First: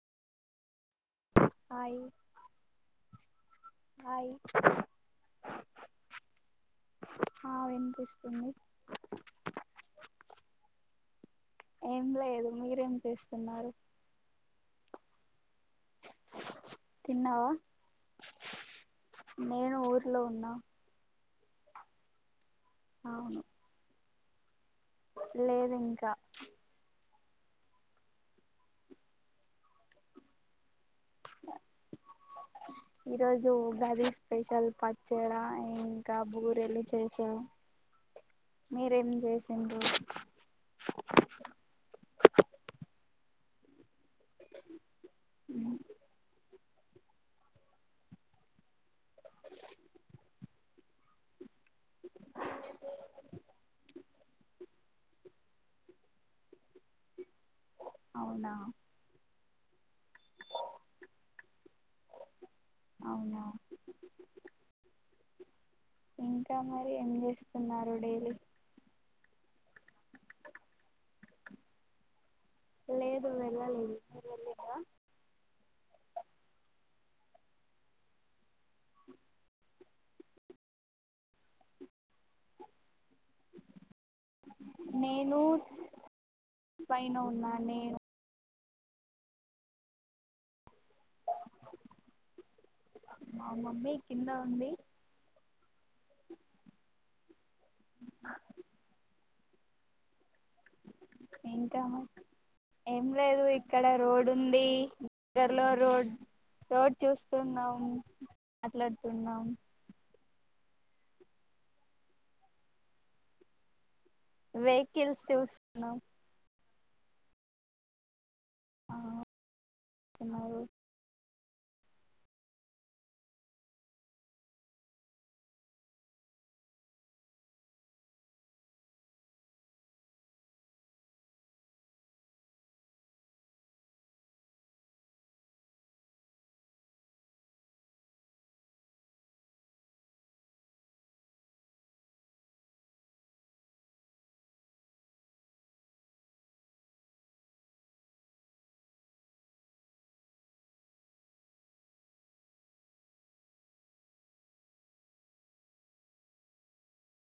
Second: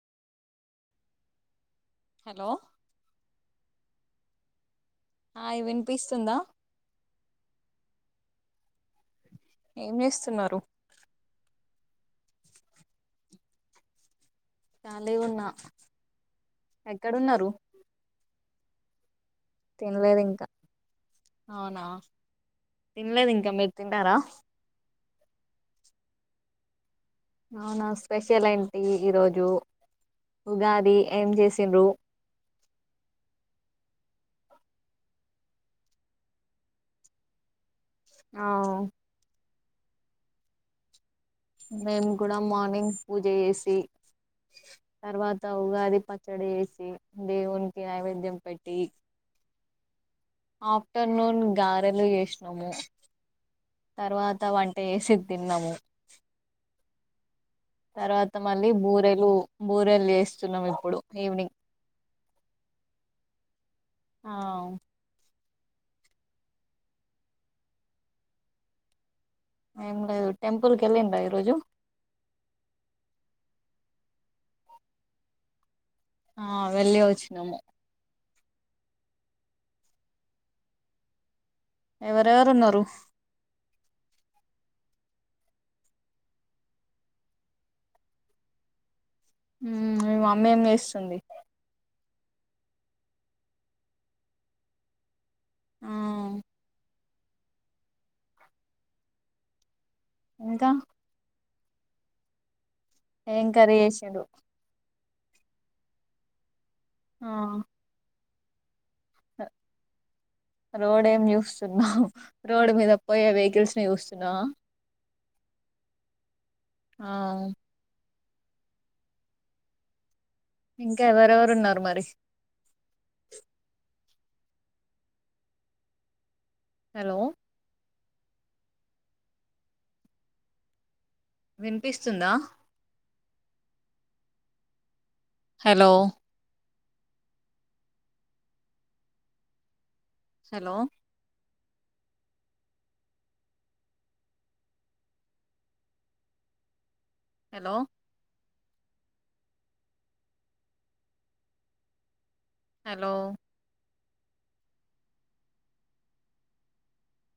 hi hello hi hi వినిపిస్తుందా ఆ వినిపిస్తుంది ఏం చేస్తున్నారు ఏం లేదు మీరేం చేస్తున్నారు కాలీ ఉన్నా ఎక్కడ తిన్నావా ఉన్నరు నేను ఊర్లో ఇంకా ఉన్నా అవునా తినలేదు అవును ఇంకా మీరు తిన్నరా లేదు ఇంకా అవునా స్పెషల్ ఏంటి ఈరోజు ఉగాది ఏం చేసిండ్రు ఈరోజు ఉగాది స్పెషల్ పచ్చడా ఇంకా బూరెలు చేసా ఆ మీరేం చేసి ఎన్రో మేము కూడా మార్నింగ్ పూజ చేసి తర్వాత ఉగాది పచ్చడి చేస్ దేవునికి నైవేద్యం పెట్టి ఆఫ్టర్నూన్ గారెలు చేసినము తర్వాత వంట చేసి తిన్నము తర్వాత అవునా మళ్ళీ బూరెలు బు రెల్ చేస్తున్నాం ఇప్పుడు ఈవినింగ్ అవునా ఆ ఇంకా మరి ఏం చేస్తున్నారు డైలీ ఏమి లేదు టెంపుల్కి వెళ్ళిండ్రా ఈరోజు [inaudible] ఆ వెళ్ళి వచ్చినము [inaudible] ఎవరెవరు ఉన్నారు నేను పైన ఉన్నా నేను మే మమ్మి ఏం చేస్తుంది మా మమ్మీ కింద ఉంది ఆ [inaudible] ఇంకా ఏంకా మా ఏం లేదు కర్రీ ఇక్కడ చేసిండ్రు రోడ్ ఉంది కర్లూర్ రోడ్ రోడ్ ఆ చూస్తున్నాం మాట్లాడుతున్నాం రోడ్ ఏం చూస్తున్నాం రోడ్ మీద పోయే వెహికల్స్ ని చూస్తు వెహికల్స్ చూస్తున్నా ఆ ఆ ఇంకా ఎవరెవర్ న్నారు మారి హలో వినిపిస్తుందా హలో హలో హలో హలో